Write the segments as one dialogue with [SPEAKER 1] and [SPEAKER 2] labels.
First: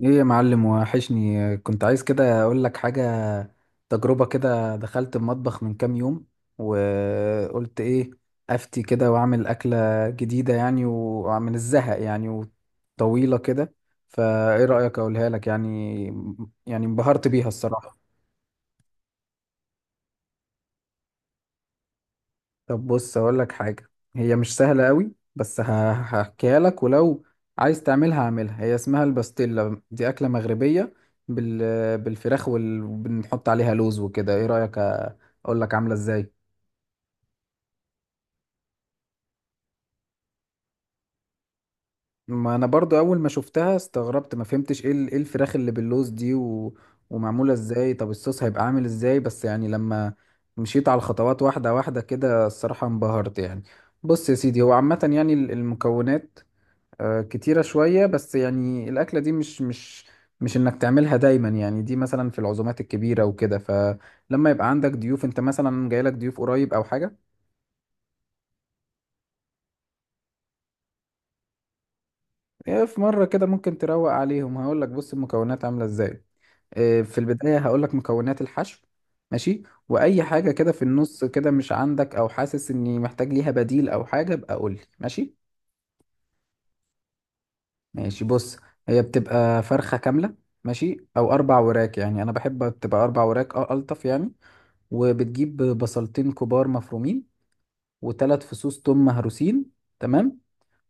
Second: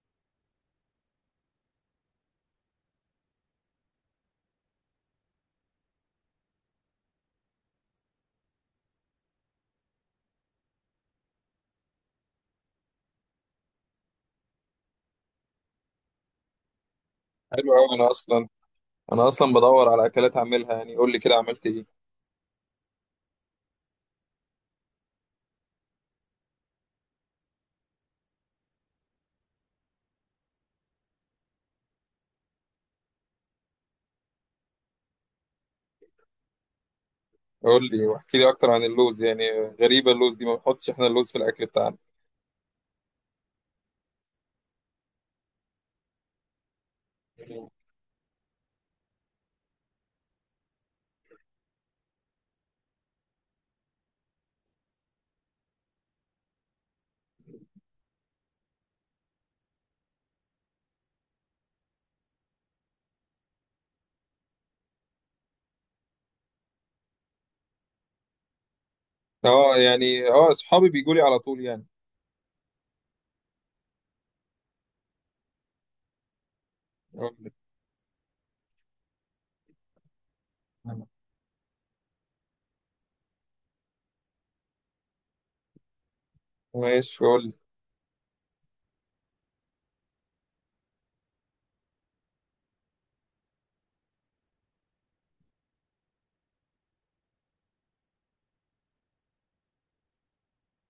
[SPEAKER 1] ايه يا معلم، وحشني. كنت عايز كده اقول لك حاجة. تجربة كده، دخلت المطبخ من كام يوم وقلت ايه، افتي كده واعمل اكلة جديدة يعني، ومن الزهق يعني وطويلة كده. فايه رأيك اقولها لك يعني؟ يعني انبهرت بيها
[SPEAKER 2] حلو قوي.
[SPEAKER 1] الصراحة.
[SPEAKER 2] انا اصلا بدور على اكلات اعملها، يعني قول لي كده عملت ايه؟
[SPEAKER 1] طب بص اقول لك حاجه. هي مش سهله قوي، بس هحكيها لك، ولو عايز تعملها هعملها. هي اسمها الباستيلا، دي اكله مغربيه بالفراخ، وال... وبنحط عليها لوز وكده. ايه رايك اقول لك عامله ازاي؟
[SPEAKER 2] قول لي واحكي لي اكتر عن اللوز يعني. غريبه اللوز دي، ما بنحطش احنا اللوز في الاكل بتاعنا.
[SPEAKER 1] ما انا برضو اول ما شفتها استغربت، ما فهمتش ايه ايه الفراخ اللي باللوز دي ومعموله ازاي، طب الصوص هيبقى عامل ازاي. بس يعني لما مشيت على الخطوات واحده واحده كده، الصراحه انبهرت يعني. بص يا سيدي، هو عامه يعني المكونات كتيرة شوية، بس يعني الأكلة دي مش إنك تعملها دايما يعني. دي مثلا في العزومات الكبيرة وكده، فلما يبقى عندك ضيوف، أنت مثلا جايلك ضيوف قريب أو حاجة.
[SPEAKER 2] اه، يعني اه، اصحابي بيجوا لي على طول يعني.
[SPEAKER 1] في مرة كده ممكن تروق عليهم. هقولك بص المكونات عاملة إزاي. في
[SPEAKER 2] قول لي.
[SPEAKER 1] البداية هقولك مكونات الحشو. ماشي، وأي حاجة كده في النص كده مش عندك، أو حاسس إني محتاج ليها بديل أو حاجة، ابقى قولي. ماشي،
[SPEAKER 2] ماشي، قول لي.
[SPEAKER 1] ماشي، بص. هي بتبقى فرخة كاملة، ماشي، أو أربع وراك. يعني أنا بحب تبقى أربع وراك، أه ألطف يعني. وبتجيب بصلتين كبار مفرومين، و3 فصوص توم مهروسين، تمام،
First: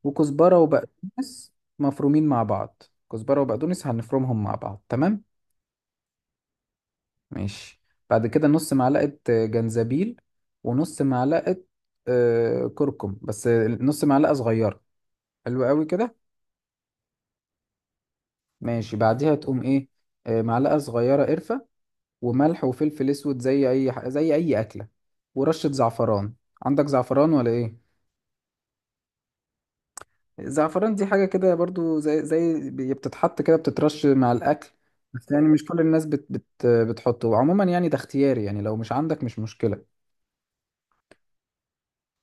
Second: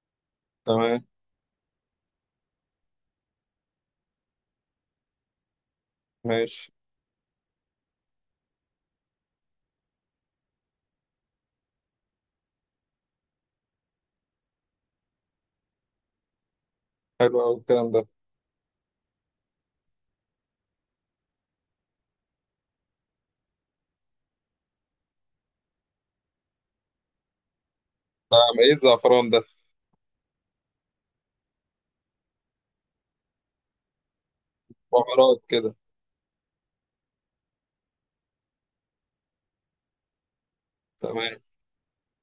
[SPEAKER 1] وكزبرة
[SPEAKER 2] تمام.
[SPEAKER 1] وبقدونس مفرومين مع بعض. كزبرة وبقدونس هنفرمهم مع بعض، تمام.
[SPEAKER 2] ماشي.
[SPEAKER 1] ماشي. بعد كده نص معلقة جنزبيل، ونص معلقة كركم، بس نص معلقة صغيرة. حلو قوي كده.
[SPEAKER 2] حلو قوي الكلام ده.
[SPEAKER 1] ماشي، بعديها تقوم ايه، معلقة صغيرة قرفة، وملح وفلفل اسود زي اي زي اي اكلة، ورشة زعفران. عندك زعفران ولا ايه؟
[SPEAKER 2] ده ايه الزعفران ده؟
[SPEAKER 1] زعفران دي حاجة كده برضو، زي بتتحط كده، بتترش مع الأكل، بس
[SPEAKER 2] بهارات
[SPEAKER 1] يعني مش
[SPEAKER 2] كده؟
[SPEAKER 1] كل الناس بت بت بتحطه. وعموما يعني ده اختياري يعني، لو مش عندك مش مشكلة.
[SPEAKER 2] تمام.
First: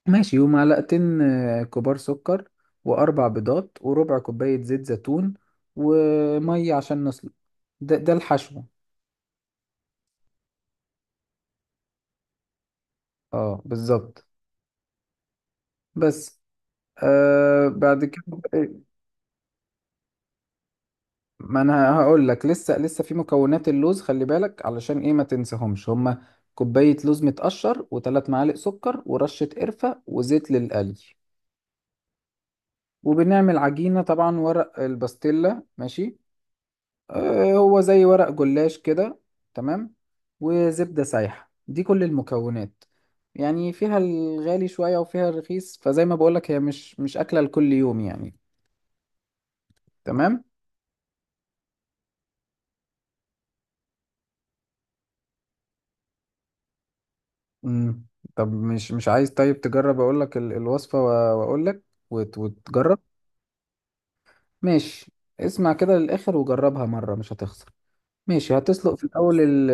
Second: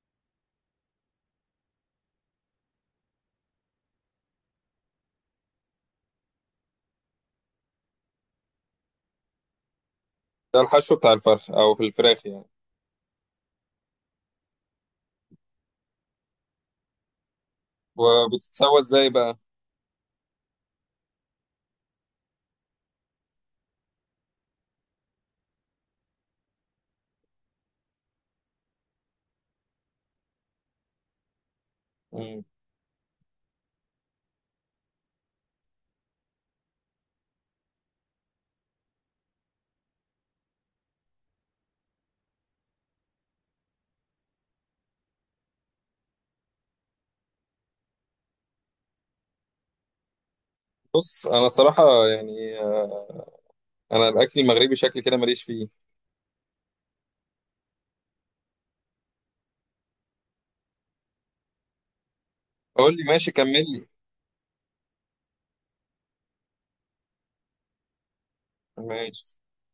[SPEAKER 1] ماشي. ومعلقتين كبار سكر، و4 بيضات، وربع كوباية زيت زيتون، ومية عشان نسلق. ده ده الحشو.
[SPEAKER 2] ده الحشو بتاع الفرخ او في الفراخ يعني؟
[SPEAKER 1] اه بالظبط. بس. آه بعد كده،
[SPEAKER 2] وبتتسوى ازاي بقى؟
[SPEAKER 1] ما انا هقول لك. لسه لسه في مكونات اللوز، خلي بالك علشان ايه ما تنساهمش هما. كوباية لوز متقشر، و3 معالق سكر، ورشة قرفة، وزيت للقلي.
[SPEAKER 2] مم.
[SPEAKER 1] وبنعمل عجينة طبعا، ورق الباستيلا، ماشي، آه هو زي ورق جلاش كده، تمام، وزبدة سايحة. دي كل المكونات يعني. فيها الغالي شوية وفيها الرخيص، فزي ما بقولك هي مش مش أكلة لكل يوم يعني. تمام.
[SPEAKER 2] بص، انا صراحه يعني انا الاكل المغربي شكل كده ماليش فيه.
[SPEAKER 1] مم. طب مش مش عايز؟ طيب تجرب. اقول لك الوصفة واقول لك،
[SPEAKER 2] قول
[SPEAKER 1] وتجرب.
[SPEAKER 2] لي، ماشي، كمل لي.
[SPEAKER 1] ماشي. اسمع كده للاخر وجربها مرة، مش هتخسر. ماشي، هتسلق في
[SPEAKER 2] ماشي.
[SPEAKER 1] الاول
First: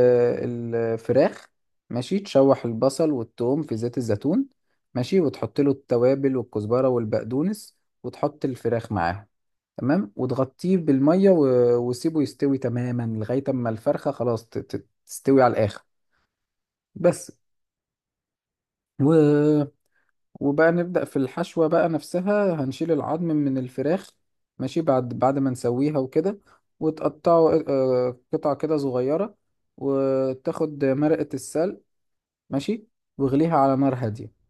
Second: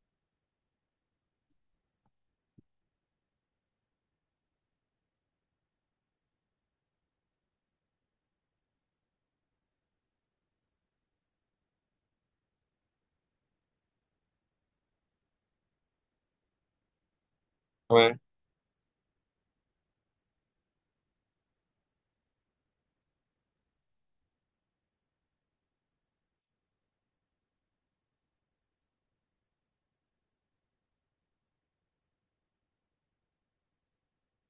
[SPEAKER 1] الفراخ. ماشي، تشوح البصل والثوم في زيت الزيتون. ماشي، وتحط له التوابل والكزبرة والبقدونس، وتحط الفراخ معاهم، تمام. وتغطيه بالمية وسيبه يستوي تماما لغاية اما الفرخة خلاص تستوي على الاخر. بس.
[SPEAKER 2] تمام.
[SPEAKER 1] وبقى نبدأ في الحشوة بقى نفسها. هنشيل العظم من الفراخ، ماشي، بعد ما نسويها وكده، وتقطعه قطع كده صغيرة، وتاخد مرقة السلق، ماشي، واغليها على نار هادية،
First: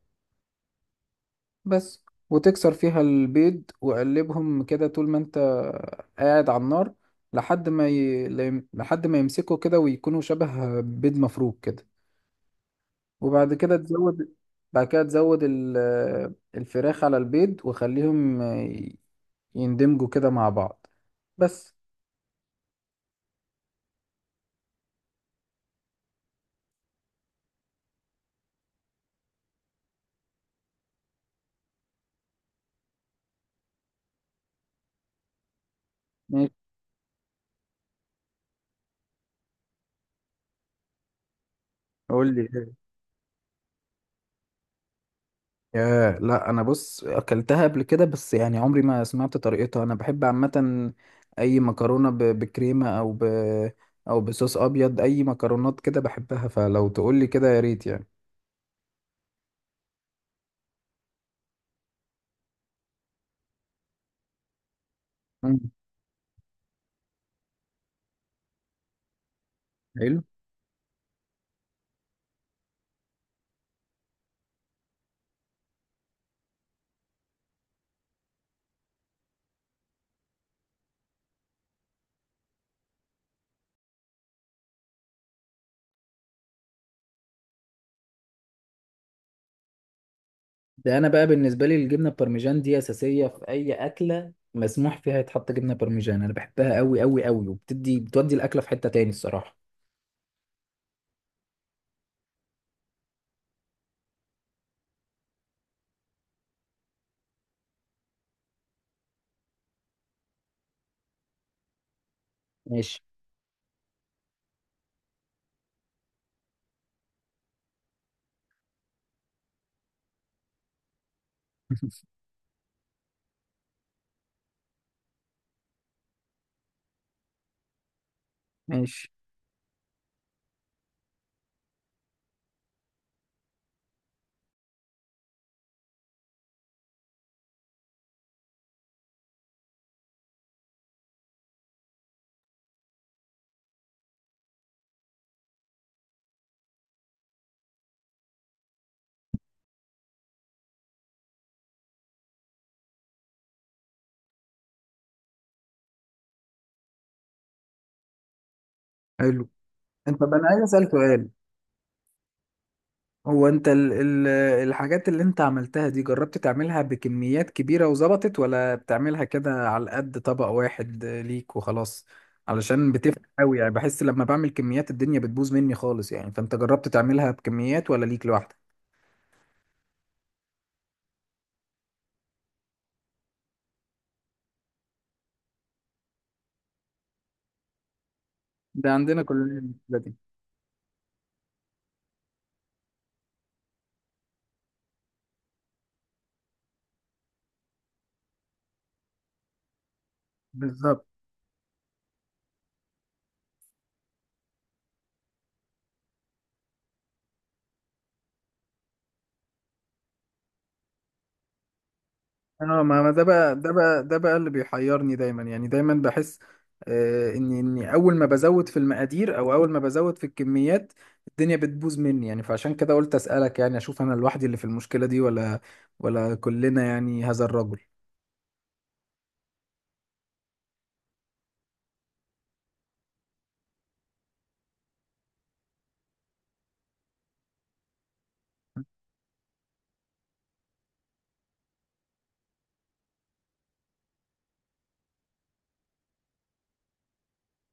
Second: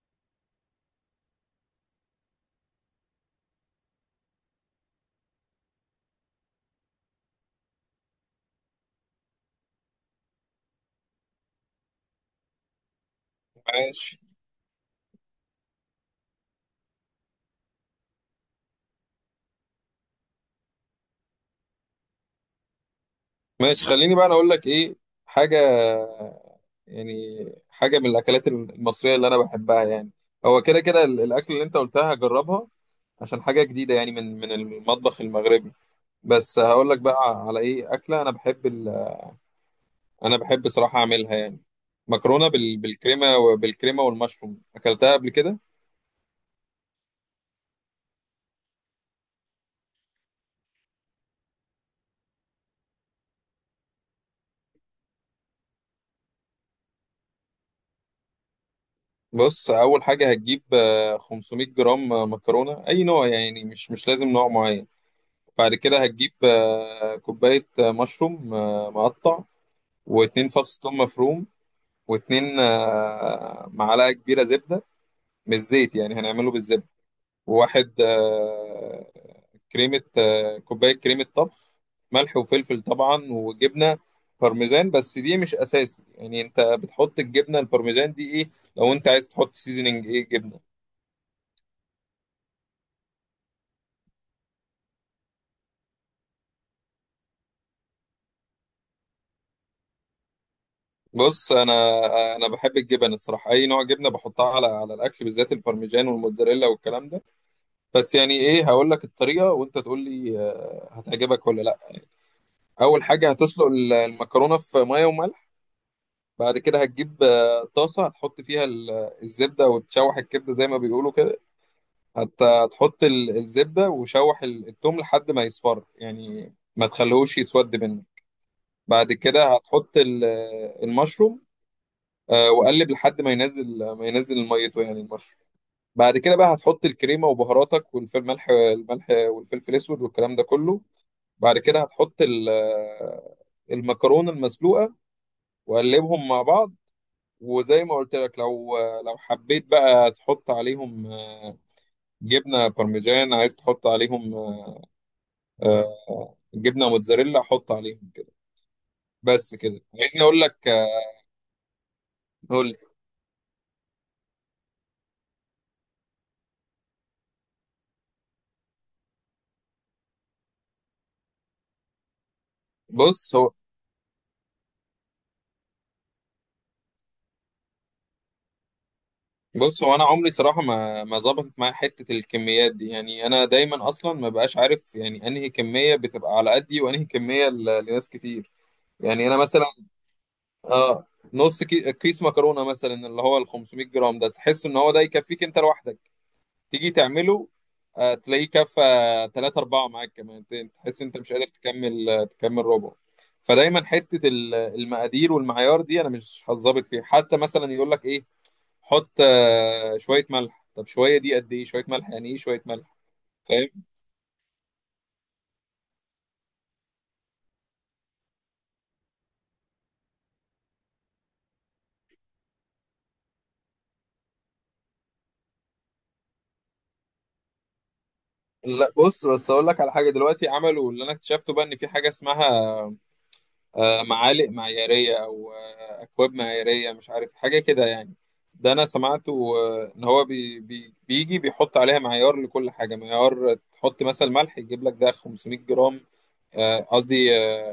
[SPEAKER 1] بس، وتكسر فيها البيض وقلبهم كده طول ما انت قاعد على النار، لحد ما لحد ما يمسكوا كده ويكونوا شبه بيض مفروك كده. وبعد كده
[SPEAKER 2] ماشي.
[SPEAKER 1] تزود، بعد كده تزود الفراخ على البيض، وخليهم يندمجوا كده مع بعض. بس.
[SPEAKER 2] ماشي، خليني بقى انا اقول لك ايه حاجه يعني. حاجه من الاكلات المصريه اللي انا بحبها يعني. هو كده كده الاكل اللي انت قلتها هجربها، عشان حاجه جديده يعني من المطبخ المغربي.
[SPEAKER 1] ماشي،
[SPEAKER 2] بس هقول لك بقى على ايه اكله. انا بحب انا بحب صراحه اعملها يعني،
[SPEAKER 1] قول لي
[SPEAKER 2] مكرونه
[SPEAKER 1] إيه؟
[SPEAKER 2] بالكريمه والمشروم، اكلتها قبل كده.
[SPEAKER 1] ياه، لا انا بص اكلتها قبل كده، بس يعني عمري ما سمعت طريقتها. انا بحب عامه اي مكرونه بكريمه، او بصوص ابيض. اي مكرونات كده بحبها، فلو تقول لي كده يا ريت يعني.
[SPEAKER 2] بص، اول حاجه هتجيب 500 جرام مكرونه، اي نوع يعني مش لازم نوع معين.
[SPEAKER 1] مم.
[SPEAKER 2] بعد كده هتجيب كوباية مشروم مقطع.
[SPEAKER 1] حلو
[SPEAKER 2] واتنين فص ثوم مفروم، واتنين معلقة كبيرة زبدة، مش زيت يعني، هنعمله بالزبدة. وواحد كريمة كوباية كريمة طبخ. ملح وفلفل طبعا، وجبنة بارميزان، بس دي مش أساسي يعني. أنت بتحط الجبنة البارميزان دي إيه، لو أنت عايز تحط سيزنينج إيه جبنة.
[SPEAKER 1] ده. انا بقى بالنسبه لي الجبنه البارميجان دي اساسيه في اي اكله مسموح فيها يتحط جبنه بارميجان. انا بحبها قوي قوي قوي، وبتدي بتودي الاكله في حته تاني الصراحه.
[SPEAKER 2] بص، أنا بحب الجبن الصراحة، أي نوع جبنة بحطها على الأكل، بالذات البارميجان والموتزاريلا والكلام ده. بس يعني ايه، هقول لك الطريقه وانت تقول لي هتعجبك ولا لا.
[SPEAKER 1] ماشي.
[SPEAKER 2] اول حاجه هتسلق المكرونه في ميه وملح. بعد كده هتجيب طاسه، هتحط فيها الزبده وتشوح الكبده زي ما بيقولوا كده. هتحط الزبده، وشوح التوم لحد ما يصفر يعني، ما تخليهوش يسود منك.
[SPEAKER 1] ماشي.
[SPEAKER 2] بعد كده هتحط المشروم. وقلب لحد ما ينزل ميته، يعني المشروم. بعد كده بقى هتحط الكريمه وبهاراتك والفلفل، الملح والفلفل الاسود والكلام ده كله. بعد كده هتحط المكرونة المسلوقة، وقلبهم مع بعض. وزي ما قلت لك، لو حبيت بقى تحط عليهم جبنة بارميجان، عايز تحط عليهم آه، جبنة موتزاريلا، حط عليهم كده.
[SPEAKER 1] حلو.
[SPEAKER 2] بس كده.
[SPEAKER 1] انت
[SPEAKER 2] عايزني
[SPEAKER 1] بقى،
[SPEAKER 2] اقول
[SPEAKER 1] انا عايز
[SPEAKER 2] لك
[SPEAKER 1] اسالك سؤال.
[SPEAKER 2] قول لي.
[SPEAKER 1] هو انت ال ال الحاجات اللي انت عملتها دي، جربت تعملها بكميات كبيرة وظبطت؟ ولا بتعملها كده على قد طبق واحد ليك وخلاص؟ علشان بتفرق
[SPEAKER 2] بص هو
[SPEAKER 1] قوي يعني. بحس لما بعمل كميات الدنيا بتبوظ مني خالص يعني. فانت جربت تعملها بكميات ولا ليك لوحدك؟
[SPEAKER 2] بص هو انا عمري صراحة ما ظبطت معايا حتة الكميات دي، يعني انا دايما اصلا ما بقاش عارف يعني انهي كمية بتبقى على قدي وانهي كمية لناس كتير.
[SPEAKER 1] ده عندنا
[SPEAKER 2] يعني انا مثلا،
[SPEAKER 1] كلنا.
[SPEAKER 2] اه نص كيس مكرونه مثلا، اللي هو ال 500 جرام ده، تحس ان هو ده يكفيك انت لوحدك. تيجي تعمله تلاقيه كفى 3 4 معاك كمان، تحس
[SPEAKER 1] بالظبط.
[SPEAKER 2] انت مش قادر تكمل، تكمل ربع. فدايما حته المقادير والمعيار دي، انا مش هتظبط فيها. حتى مثلا يقول لك ايه، حط شويه ملح. طب شويه دي قد ايه؟ شويه ملح يعني ايه شويه
[SPEAKER 1] اه، ما
[SPEAKER 2] ملح؟
[SPEAKER 1] ما ده بقى،
[SPEAKER 2] فاهم.
[SPEAKER 1] ده بقى، ده بقى اللي بيحيرني دايما يعني. دايما بحس آه اني اول ما بزود في المقادير، او اول ما بزود في الكميات، الدنيا بتبوظ مني يعني. فعشان كده قلت اسالك يعني، اشوف انا لوحدي اللي في المشكله دي ولا كلنا يعني، هذا الرجل.
[SPEAKER 2] لا، بص، بس اقول لك على حاجه. دلوقتي عملوا، اللي انا اكتشفته بقى، ان في حاجه اسمها معالق معيارية، أو أكواب معيارية، مش عارف حاجة كده يعني. ده أنا سمعته، إن هو بي بي بيجي بيحط عليها معيار لكل حاجة. معيار تحط مثلا ملح، يجيب لك ده 500 جرام، قصدي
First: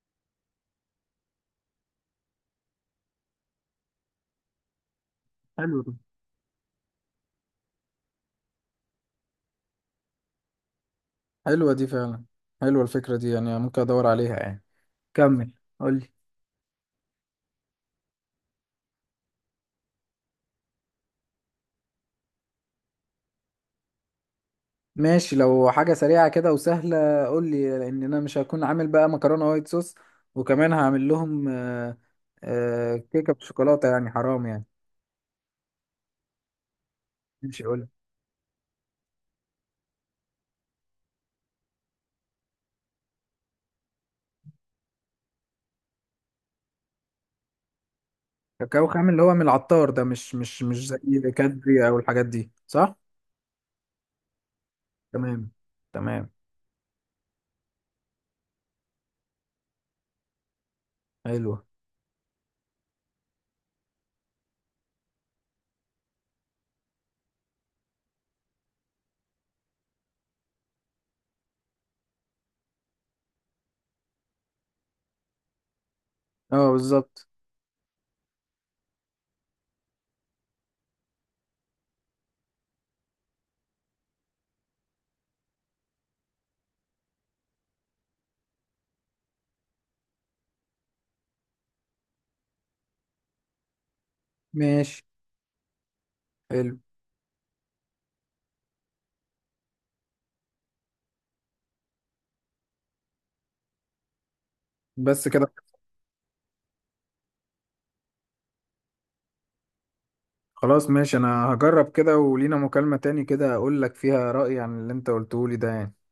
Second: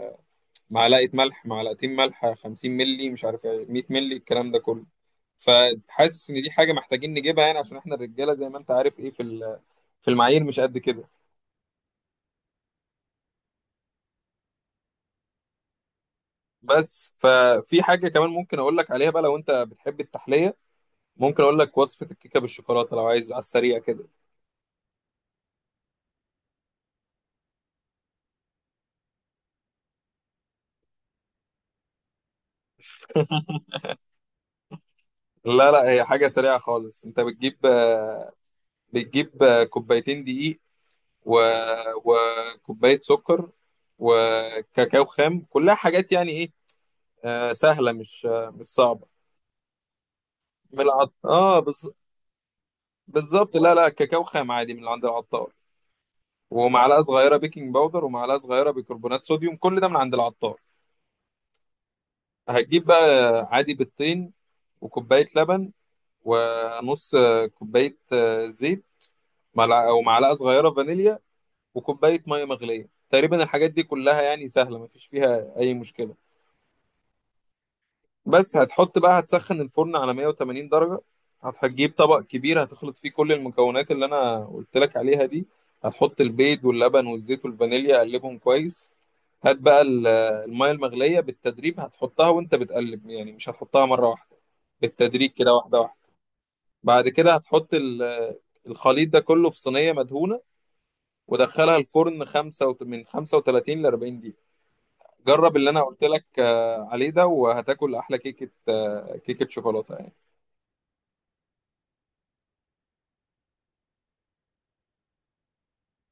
[SPEAKER 2] معلقة ملح، معلقتين ملح، 50 ملي، مش عارف إيه، 100 ملي، الكلام ده كله.
[SPEAKER 1] حلو ده.
[SPEAKER 2] فحاسس إن دي حاجة محتاجين نجيبها يعني، عشان إحنا الرجالة زي ما أنت عارف إيه، في المعايير مش قد كده.
[SPEAKER 1] حلوه دي فعلا. حلوه الفكره دي يعني، ممكن ادور عليها يعني. كمل، قول لي.
[SPEAKER 2] بس ففي حاجة كمان ممكن أقول لك عليها بقى، لو أنت بتحب التحلية، ممكن اقول لك وصفة الكيكة بالشوكولاتة لو عايز على السريع كده.
[SPEAKER 1] ماشي، لو حاجة سريعة كده وسهلة قول لي، لأن أنا مش هكون عامل بقى مكرونة وايت صوص، وكمان هعمل لهم كيكة بالشوكولاتة يعني حرام يعني.
[SPEAKER 2] لا لا، هي حاجة سريعة خالص. انت
[SPEAKER 1] ماشي قول لي.
[SPEAKER 2] بتجيب كوبايتين دقيق و... وكوباية سكر وكاكاو خام. كلها حاجات يعني ايه، سهلة، مش
[SPEAKER 1] كاكاو
[SPEAKER 2] صعبة.
[SPEAKER 1] خام اللي هو من العطار ده، مش مش
[SPEAKER 2] من
[SPEAKER 1] مش
[SPEAKER 2] العط...
[SPEAKER 1] زي
[SPEAKER 2] اه
[SPEAKER 1] كادري
[SPEAKER 2] بز...
[SPEAKER 1] أو الحاجات دي، صح؟
[SPEAKER 2] بالظبط، لا لا، كاكاو خام عادي من عند
[SPEAKER 1] تمام.
[SPEAKER 2] العطار.
[SPEAKER 1] تمام.
[SPEAKER 2] ومعلقة صغيرة بيكنج باودر، ومعلقة صغيرة بيكربونات صوديوم، كل ده من عند العطار.
[SPEAKER 1] حلوة.
[SPEAKER 2] هتجيب بقى عادي بيضتين، وكوباية لبن، ونص كوباية زيت، أو معلقة صغيرة فانيليا، وكوباية مية مغلية تقريبا. الحاجات دي كلها يعني سهلة، مفيش فيها أي مشكلة.
[SPEAKER 1] اه بالظبط.
[SPEAKER 2] بس هتحط بقى. هتسخن الفرن على 180 درجة. هتجيب طبق كبير، هتخلط فيه كل المكونات اللي أنا قلت لك عليها دي. هتحط البيض واللبن والزيت والفانيليا، قلبهم كويس. هات بقى المية المغلية بالتدريج، هتحطها وأنت بتقلب يعني، مش هتحطها مرة واحدة.
[SPEAKER 1] ماشي.
[SPEAKER 2] بالتدريج كده، واحدة واحدة.
[SPEAKER 1] حلو.
[SPEAKER 2] بعد كده هتحط الخليط ده كله في صينية مدهونة، ودخلها الفرن من 35 ل 40 دقيقة.
[SPEAKER 1] بس كده.
[SPEAKER 2] جرب اللي انا قلت لك عليه ده، وهتاكل احلى كيكة شوكولاتة يعني.
[SPEAKER 1] خلاص ماشي، أنا هجرب كده، ولينا مكالمة تاني كده أقول لك فيها رأيي عن اللي أنت قلته لي ده يعني.